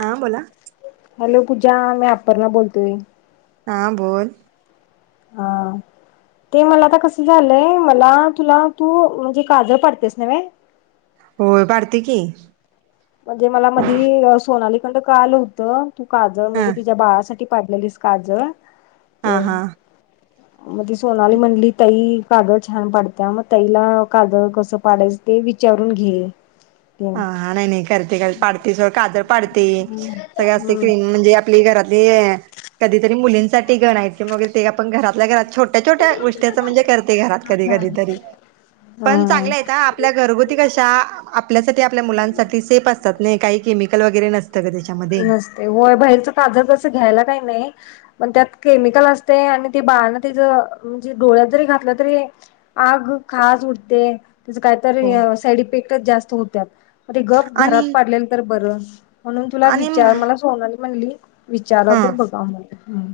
हा बोला हॅलो पूजा मी अपर्णा बोलतोय हा बोल हा ते मला आता कस झालंय मला तुला तू म्हणजे काजळ पाडत्यास नव्हे होय पाडते की म्हणजे मला मधी सोनाली कडन कळाल होतं तू काजळ ह म्हणजे तिच्या बाळासाठी पाडलेलीस. काजळ हा हा म ती सोनली म्हटली ताई काजळ छान पाडत्या म ताईला काजळ कसं पाडायचं ते विचारून घे. हम्म हा हा नाही नाही करते पाडते सोड काजळ पाडते सगळं अस हम्म क्रीम म्हणजे आपली घरातली कधीतरी मुलींसाठी घडायची मग ते आपण घरातल्या घरात छोट्या छोट्या छोट्या गोष्टयाच म्हणजे करते घरात कधी कधी तरी पण हा चांगलं आहे. हा आपल्या घरगुती कशा आपल्यासाठी आपल्या मुलांसाठी सेफ असतात नाही काही केमिकल वगैरे नसतात त्याच्यात. नसतय होय बाहेरचं काजळ कसं घ्यायला काही नाही. पण त्यात केमिकल असतय आणि ते बाळान तेज म्हणजे डोळ्यात जरी घातलं तरी आग खास उटते नाय तर काय तर हो हे साईड इफेक्टच जास्त होत्यात म ते गप आणि घरात पाडल्याल तर बरं म्हणून तुला आणि विचार मला सोनाली म्हणली विचाराव हा तर बघाव म्हणलं. हा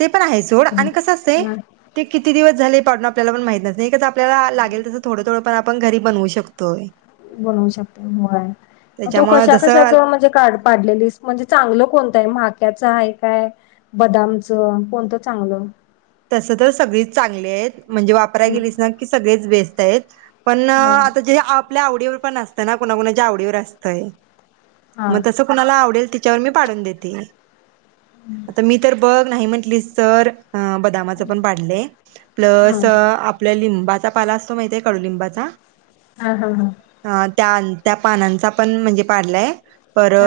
ते पण आहे सोड आणि कसं असतंय ते किती दिवस झालय पाडून आपल्याला पण माहित नसतय हे कसं आपल्याला लागेल तसं थोडं थोडं पण आपण घरी बनवू शकतोय. बनवू शकतो व्हय तु त्याच्यामुळे कशा कशा जसं च म्हणजे काढ- पाडलेली म्हणजे चांगलं कोणतं आहे म्हक्याचं आहे काय बदामचं कोणतं चांगलं? तस तर सगळीच चांगली आहेत म्हणजे वापरायला गेलीस ना की सगळेच बेस्ट आहेत. पण हा आता जे आपल्या आवडीवर पण असतं ना कोणाकुणाच्या आवडीवर असतय हा. मग तस कुणाला आवडेल तच्यावर मी पाडून देते आता मी तर बघ नाही म्हनलीस तर बदामाचे पण पाडलंय. प्लस आपल हा असं - आपल्या लिंबाचा पाला असतो माहिती आहे कडु लिंबाचा हा हा हा अ त्या त्या पानांचा पण म्हणजे पाडलाय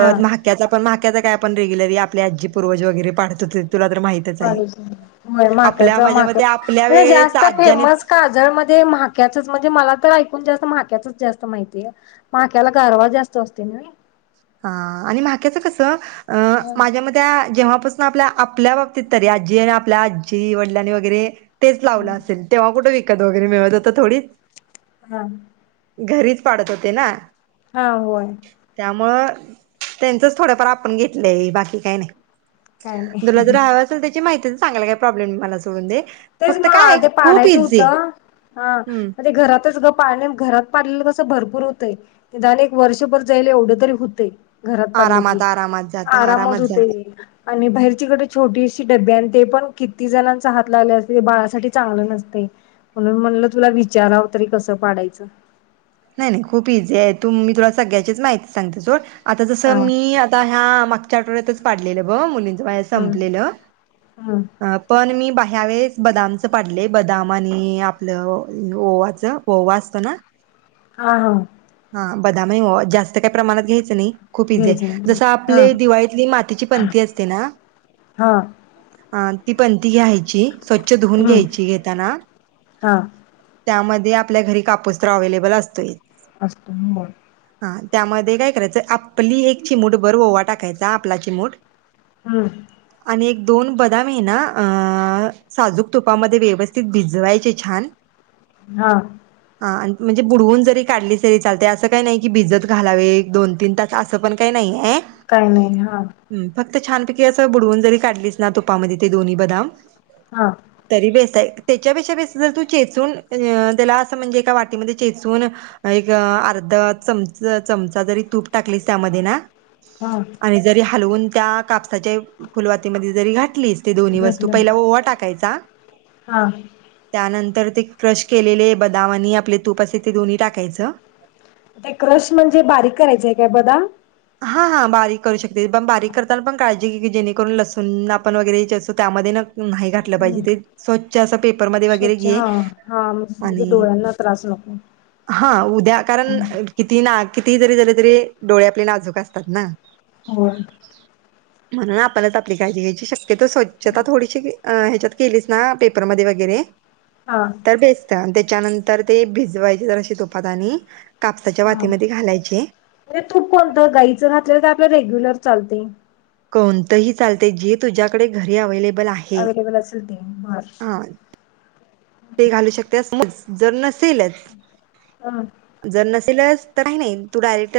हा म- त्याच आपण मक्याच काय आपण रेगुलरी आपली आजी पूर्वज वगैरे पाडत हुते तुला तर माहितीच हाय य माक्याच माक मते आपल्या म्हणे वेळेच जास्त आज्यानेच फेमस काजळ म ते म्हाक्या म्हणजे मला तर ऐकून जास्त म्हक्याचच जास्त माहिती ये- माक्याला गारवा जास्त असतो ना हा आणि माक्याच कस माझ्यामध्ये त्या जेव्हापासनं आपल्या आपल्या बाबतीत तरी आजी आणि आपल्या आजी वडिल आणि वगैरे- तेच लावलं असेल तेव्हा कुठे विकत वगैरे मिळत होता थोडीच- हा..... घरीच पाडत होते ना हा होय.... त्यामुळं त्यांचच थोडफार आपण घेतलंय बाकी काही नाही काय तुला जर नाही हावं असेल त्याची माहिती सांगायला काय प्रॉब्लेम नाही मला सोडून दे तेच फक्त काय मग ते खूप पाडायचं इझी होतं हा हम्म म्हणजे घरातच गप्- पाणी घरात पाडलेलं तसं भरपूर होतंय ते निदान एक वर्षभर जायल एवढं तरी होतंय घरात पाडले आरामात की आरामात जात आरामात जात होते आणि बाहेरची कडे छोटीशी डबे आणि ते पण किती जणांचा हात लागल्यास ते बाळासाठी चांगलं नसते, म्हणून म्हणलं तुला विचारावं तरी कसं पाडायचं नाही नाही खूप इझी आहे तू मी तुला सगळ्याचीच माहिती सांगते सोड आता हा जसं मी आता ह्या मागच्या आठवड्यातच पाडलेलं ब मुलींचं बाया हम् संपलेलं हम् पण मी बाह्या वेळेस बदामचं पाडले बदाम आणि आपलं ओवाचं- ओवा असंतो ना हा हा.... हा बदामही ओवा जास्त काही प्रमाणात घ्यायचं नाही. खूप इझी आहे घ्यायचं नाही जसं हा आपले दिवाळीतली मातीची पणती असते ना हा हा ती पणती घ्यायची स्वच्छ धुऊून हम्म घ्यायची घेताना- हा त्यामध्ये आपल्या घरी कापूस तर अवलेबल असतोय असतो हम्म ब- हा त्यामध्ये काय करायचं आपली एक चिमूट भर ओवा टाकायचा आपला चिमूट हा.... आणि एक दोन बदाम आहे ना अं साजूक तुपामध्ये व्यवस्थित भिजवायचे छान हा.... हा अंन् म्हणजे बुडवून जरी काढलीस तरी चालतेय असं काही नाही की भिजत घालावे एक- दोन, तीन तास असं पण काही नाही आहे काय नाही हा हम्म फक्त छानपैकी असं बुडवून जरी काढलिस ना तुपामदे ते दोनी बदाम- हा तरी बेसाय तेच्यापेक्षा बेस जर तू चेचून द तेला असं म्हणजे एका वाटीमदे चेचून एक अं अर्ध चमच चमचा जरी तूप टाकलीस त्यामदे ना- हा आणि जरी हालवून त्या कापसाचे फुलवातीमदे जरी घाटलीस ते दूनी वस्तू घातलं पइला ओवा टाकायचा हा.... त्यानंतर ते क्रश केलेले बदाम अनी आपले तूप असतय ते दोनी टाकायचं ते क्रश म्हणजे बारीक करायचाय काय बदाम हा हा बारीक करू शकतेस पण बारीक करताना पण काळजी घ्ये की जेणेकरून लसूण आपण वगैरे चेचतो त्यामदे ना न्हाई घाठलं पाइहजे ते स्वच् स्वच्छ असं पेपरमध्ये वगैरे स्वच्छ घे हा हा म्हणजे आणि- डोळ्यांना त्रास नको हा उद्या कारण कितीही ना कितीइ जरी तरी डोळे आपले नाजूक असतात ना होय म्हणून आपणच आपली काळजी घ्यायची शक्यतो स्वच्छता थोडीशी घ अ हेच्यात केलीस ना पेपरमदे वगैरे हां तर बेस्ट तेच्यानंतर ते भिजवायच जराशे तोपात आणि कापसाच्या हा वातीमदे म्हणजे घालायचे तूप कोणतं गाईचं घातलंल काय आपलं रेग्युलर चालतय कोणतंही चालतय जी तुज्याकडे घरी अवेलेबल आहे अवेलेबल असेल ते मार हा ते घालू शकत्यास मु [unintelligible] जर नसेलच हा जर नसेलच तर काय नइ तु डायरेक्ट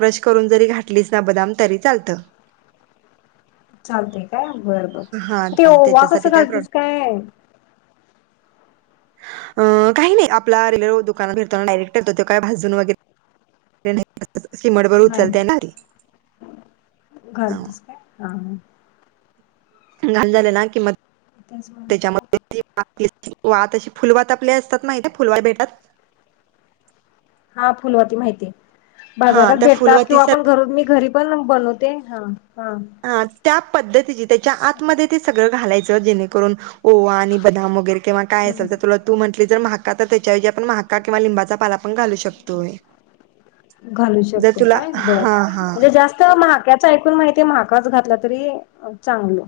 क्रश करून जरी घाटलीस ना बदाम तरी चालतं चालतय काय बरं बर हा ते चाल ओवा त्याच्यासाठी कसं काय प्रॉब्लेम घालतीस काय अ काही नाइ आपला रिलव दुकानात [unintelligible] डायरेक्ट त्यो काय भाजून वगैरे चिमट भर नाही उचलतय ना भारी ह घालतीस काय हा घान झाले की मग त्याच मनल त्याच्यामध्ये ती वात तेच वाणाची फुलवात आपली असतात माहितीय फुलवात भेटतात हा फुलवात माहितीय हा बाजारात त्या भेटतात किंवा फुलवातीसर आपण घरून मी घरी पण बनवते हा हा हा त्या पद्धतीची तेच्या आतमदे ते सग सगळं घालायच जेणेकरून ओवा आणि बदाम वगैरे किंवा काय असेल तर तुला तू म्हटलि जर माहाका तर तेच्या ऐवजी आपण माहाका किंवा लिंबाचा पाला पण घालू शकतोय घालू जर शकतोय तुला काय बरं हा हा म्हणजे जास्त महाक्यात ऐकून माहितीय माहाकाच घातला तरी चांगल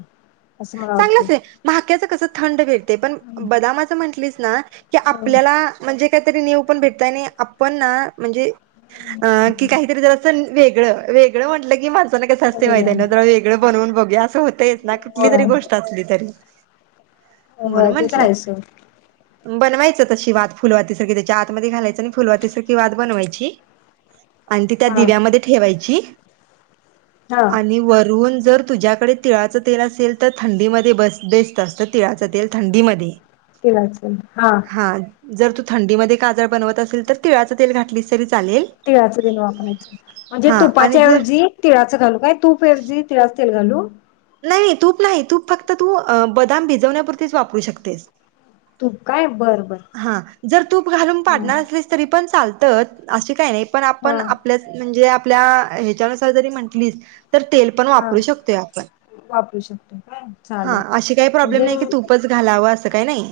चांगलंच सतत माहक्याच कस थंड भे ते पण बदामाच म्हंटलीस ना की आपल्याला म्हणजे काहीतरी निउ पण भेटत आणि आपण ना म्हणजे की काहीतरी जरास निउ वेगळं वेगळं म्हटलं की म्ह कस असते ना माहितय वेगळं ना जरा वेगळं बनवून बगुया असं होतयच ना कुटली तरी होय गोष्ट असली तरी होय म्हणु ते म्हंटलं करायचं बनवायचं तशी वात फुलवातीसारखी तेच्या आतमद्ये घालायचं आणि फुलवातीसारकि वात बनवायची [inaudible] आणि ती त्या हा दिव्यामध्ये ठेवायची. हा आणि वरून जर तुझ्यात कडे तिळाच तेल असेल तर थंडीमध्ये बस बेस्ट असतं तिळाच तेल थंडीमध्ये तिळाचं हा. हा. जर तू थंडीमध्ये काजळ बनवत असशील तर तिळाचं तेल घातलीस तरी चालेल. तिळाच तेल वापरायचं. म्हणजे हा आणि जर तुपाच्याऐवजी. तिळाचं घालू काय? तूपऐवजी तिळाचं तेल घालू. नाही. नाही. तूप नाही. तूप फक्त तू बदाम भिजवण्यापुरतीच वापरू शकतेस. तूप काय? बरं बरं. हा. जर तूप घालून पाडणार असलीस तरी पण चालत अशी काही नाही पण हा आपण आपल्या म्हणजे आपल्या ह्याच्यानुसार जरी म्हंटलीच तर तेल पण हा वापरू शकतोय आपण. वापरू शकतो काय हा चालेल अशी काही प्रॉब्लेम म्हणजे नाही की, तूपच घालावं अस काही नाही.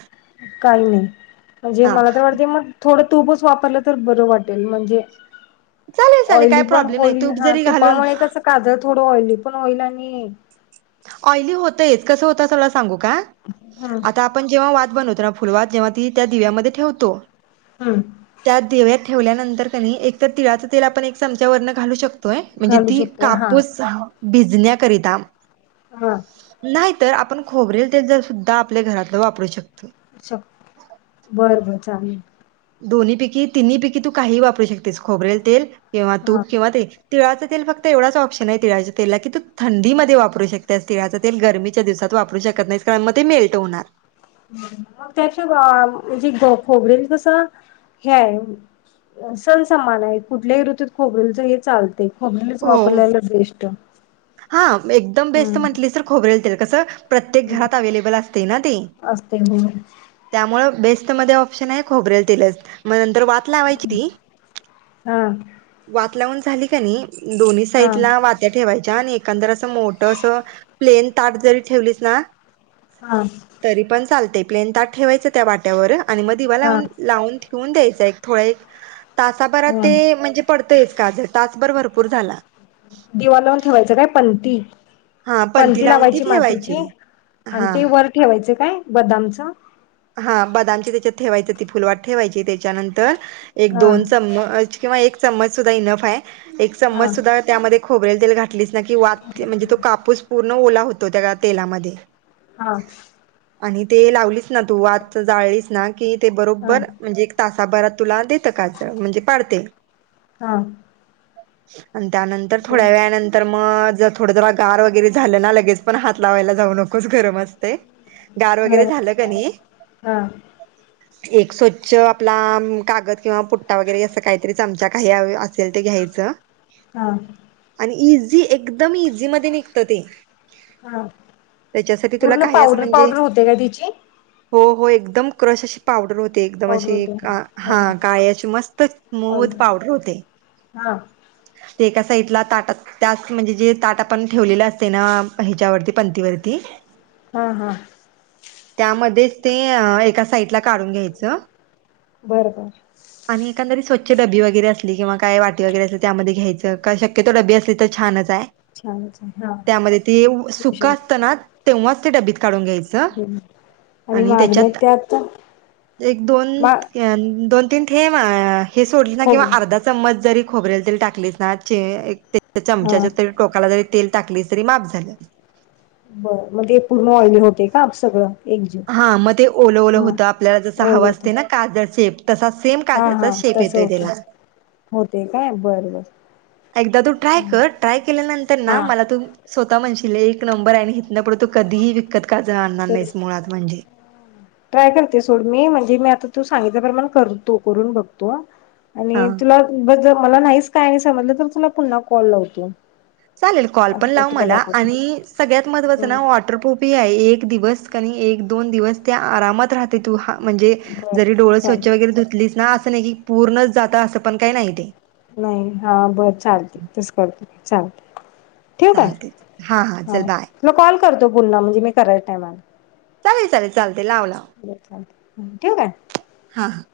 काही नाही. म्हणजे हा मला तर वाटते मग थोडं तूपच वापरलं तर बरं वाटेल म्हणजे चालेल चालेल काय ऑइली पण प्रॉब्लेम नाही होईल तूप हा जरी घालून तुपामुळे कस काजळ थोडं ऑइली पण होईल आणि ऑयली होतयच कसं होत तुला सांगू का? [inaudible] आता आपण जेव्हा वात बनवतो ना फुलवात जेव्हा ती दिव्यामध्ये ठेवतो. हम्म... त्या देव्यात ठेवल्यानंतर कनी एकतर तिळाचं तेल आपण एक चमच्यावरन घालू शकतो तोय म्हणजे घालू ती शकतोय हा कापूस भिजण्याकरिता हा. नाहीतर आपण खोबरेल तेल जर सुद्धा आपल्या घरातलं वापरू शकतोय. अच्छा बर बर चालेल. दोन्ही पैकी, तिन्ही पैकी तु काहीही वापरू शकतेस. खोबरेल तेल किंवा हा तूप किंवा तेल. तिळाचं तेल फक्त एवढाच ऑप्शन आहे. तीळाच्या तेलला की, तू थंडीमध्ये वापू शकतेस. तिळाचा- ते गरमीच्या दिवसात वापरू शकत नाहीस कारण मग ते मेल्ट होणार. मग त्याच्या म्हणजे खोबरेल कस हे आहे. सणसमान आहे कुठल्याही ऋतूत खोबरेल तेल हे चालते. खोबरेलच हो वापरल्याल बेस्ट हा एकदम बेस्ट हम्म म्हंटलीस तर खोबरेल तेल कसं प्रत्येक घरात अवेलेबल असते ना ते. असते हो त्यामुळे बेस्टमध्ये ऑप्शन आहे खोबरेल तेलच मग नंतर वात वात लावायची ती हा वात लावून झाली का नाही दोन्ही हा साईडला वात त्या ठेवायच्या आणि एकंदर असं मोठ असं प्लेन ताट जरी ठेवलीस ना- [inaudible] तरी पण चालते. प्लेन ताट ठेवायचं त्या वात्यावर आणि मग दिवा हा लावून लावून- ठेऊन द्यायचं. एक थोडं एक तासाभरात ह ते म्हणजे पडतंयच काजळ तासभर भरपूर झाला. दिवा लावून ठेवायचं काय पणती? हा पणती लावून ती लावायची ठेवायची मातीची आणि हा ते वर ठेवायचे काय बदामच? हा बदामची त्याच्यात ठेवायच. ती फुलवात ठेवायची. त्याच्यानंतर एक दोन चम्मच किंवा एक चम्मच सुद्धा इनफ आहे. एक हा चम्मच सुद्धा त्यामध्ये खोबरेल तेल घात घातलीस ना की, वात म्हणजे तो कापूस पूर्ण ओला होतो त्या तेलामध्ये. हा. आणि ते लावलीस ना तू वात जाळलीस ना की ते हा बरोबर म्हणजे तासाभरात तुला देत काजळ म्हणजे पाडते हां अन त्यानंतर थोड्या वेळानंतर तर मग थोड जर गार वगैरे झाल ना लगेच पण हात लावायला जाऊ नकोस गरम असते गार वगैरे गरम झाल का नाही [inaudible] एक स्वच्छ आपला कागद किंवा पुट्टा वगैरे अस काहीतरी चमचा काही असेल ते घ्यायच हां आणि इझी एकदम इझी मध्ये निघत ते हा त्याच्यासाठी तुला काही अस म्हणजे त्या गादीची हो हो एकदम क्रश अशी पावडर होते एकदम पावडर अशी होते हो हां काळी अशी मस्त स्मुत ऑर्डर पावडर होते हां ते एका साईडला ताटात त्यात म्हणजे जे ताट आपण ठेवलेल असते ना हिच्यावरती पणतीवरती हां हां त्यामध्येच ते एका साइडला काढुन घ्यायच बरं बर आणि एखादी स्वच्छ डबी वगैरे असली किंवा काय वाटी वगैरे असली त्यामध्ये घ्यायच शक्यतो डबी असली तर छानच आहे छानच आहे हां त्यामध्ये ते देऊ सुक शकते असतना तेव्हाच ते डबीत काढुन घ्यायच [inaudible] आणि त्याच्यात त्या आता एक दोन मा दोन तीन थेंब हे सोडले ना खोब किंवा अर्धा चमच जरी खोबरेल तेल टाकलेच ना चे एक ते चमच्या हां ते टोकाला जरी तेल टाकले तरी माप झाले बर म ते पुर्ण ऑइली होते का सगळं एकजीव हां मग ते ओलं ओलं हां होत आपल्याला जस हाव ओलं होतं असते ना काजळ सेफ तसा सेम हां काजळचा हां शेप तसं येतोय होते त्याला होते काय बर बर एकदा तु ट्राय कर ट्राय केल्यानंतर ना हां मला तु स्वतः म्हणशील एक नंबर आहे इथन ना तु पुढे कधीही विकत काजळ आणणार तेच नाहीस मुळात म्हणजे ट्राय करते सोड मी म्हणजे मी आता तु सांगितल्या प्रमाण करतो करून बघतो आणि हा तुला मला नाहीच काय नाही समजल तर तुला पुन्हा कॉल लावतो चालेल कॉल असं पण कर लाव तुला मला दाखवतो आणि सगळ्यात महत्त्वाच ना वॉटरप्रूफ एक दिवस कानी एक दोन दिवस त्या आरामात राह ते तु हां म्हणजे बर जरी डोळ स्वच्छ चालते वगैरे धुतलीस ना अस नाही की पुर्णच जात अस पण काही नाही ते नाही हां बर चालते तस करते चालते ठेवु काय चालते. हा हा हां चल बाय म कॉल करतो पुन्हा म्हणजे मी करायच टायमाला चालेल चालेल चालते लाव लाव [unintelligible] हां हां